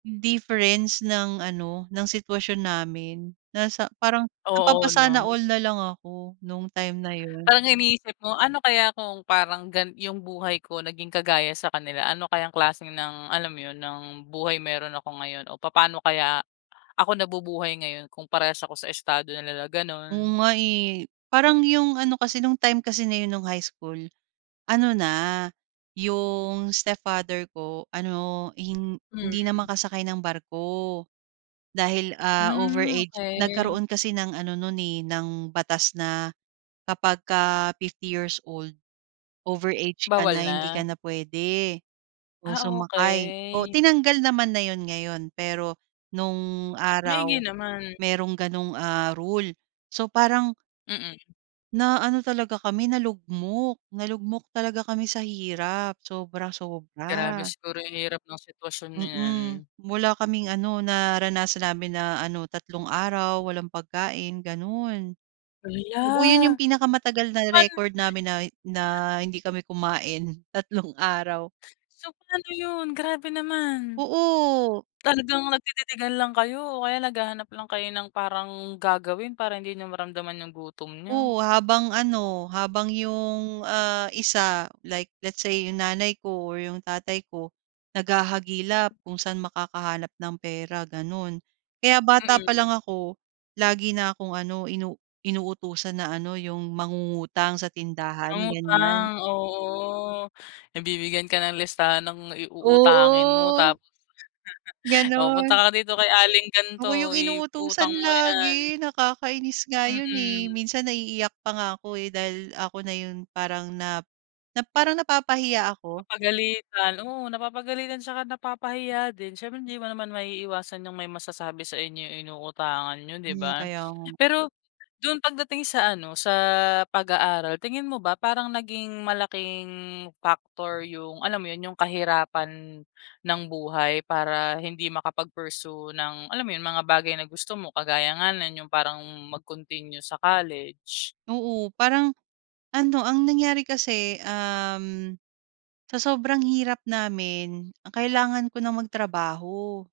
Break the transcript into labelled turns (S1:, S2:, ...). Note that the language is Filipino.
S1: Difference ng ano ng sitwasyon namin, nasa parang
S2: Oo
S1: napapasana
S2: 'no?
S1: all na lang ako nong time na iyon.
S2: Parang iniisip mo, ano kaya kung parang gan yung buhay ko naging kagaya sa kanila? Ano kayang klaseng ng alam iyon ng, buhay meron ako ngayon o papaano kaya, ako nabubuhay ngayon kung parehas ako sa estado na nila,
S1: Oo
S2: ganon.
S1: nga eh, parang yung ano kasi nong time kasi na iyon nung high school, ano na yung stepfather ko ano, hin hindi na
S2: Mm.
S1: makasakay ng barko. Dahil, ah, over
S2: Hmm,
S1: age
S2: okey.
S1: nagkaroon kasi ng ano non eh, ng batas na kapagka 50 years old, over age ka
S2: Bawal
S1: na, hindi ka
S2: na?
S1: na pwede o
S2: Ah,
S1: sumakay o
S2: okey.
S1: tinanggal naman na yon ngayon pero noong
S2: Maigi
S1: araw,
S2: naman.
S1: merong ganong ah, rule so parang
S2: Mm.
S1: na ano talaga kami, nalugmok nalugmok talaga kami sa hirap
S2: Grabe
S1: sobra-sobra.
S2: siguro yung hirap ng sitwasyon na
S1: Mm,
S2: iyan.
S1: wala kaming ano naranasan namin na ano 3 araw walang pagkain ganon. Oo, iyon yung
S2: Hala!
S1: pinakamatagal na
S2: Pan
S1: record namin na na hindi kami kumain, 3 araw.
S2: So paano iyon? Grabe naman.
S1: Oo.
S2: Talagang nagtititigan lang kayo o kaya naghahanap lang kayo ng parang gagawin para hindi niyo maramdaman yung gutom niyo?
S1: Oo, habang ano, habang yung, ah, isa like let's say yung nanay ko or yung tatay ko, naghahagilap kung saan makakahanap ng pera, ganun. Kaya bata pa lang
S2: Mm.
S1: ako, lagi na akong ano inu inutusan na ano yung mangungutang sa tindahan,
S2: Mangutang?
S1: ganyan.
S2: Oo, nabibigyan ka ng listahan ng iuutangin mo
S1: Oo.
S2: tapos. "Oh punta
S1: Ganun.
S2: ka na dito kay Aling
S1: Ako yung
S2: ganto i
S1: inuutusan
S2: utang mo iyan."
S1: lagi nakakainis nga iyon eh,
S2: Mm.
S1: minsan naiiyak pa nga ako eh, dahil ako na iyon parang na na parang napapahiya ako.
S2: Papagalitan, oo, napapagalitan at saka napapahiya din, syempre hindi mo naman maiiwasan yung may masasabi sa inyo inuutangan niyo, 'di
S1: Mm
S2: ba?
S1: kaya nga.
S2: Pero dun pagdating sa ano sa pag-aaral tingin mo ba parang naging malaking factor yung alam mo iyon, yung kahirapan ng buhay? Para hindi makapag-pursue ng alam mo iyon mga bagay na gusto mo kagaya nga non, yung parang mag-continue sa college.
S1: Oo parang, ano ang nangyari kasi um, sa sobrang hirap namin, ang kailangan ko ng mag-trabaho.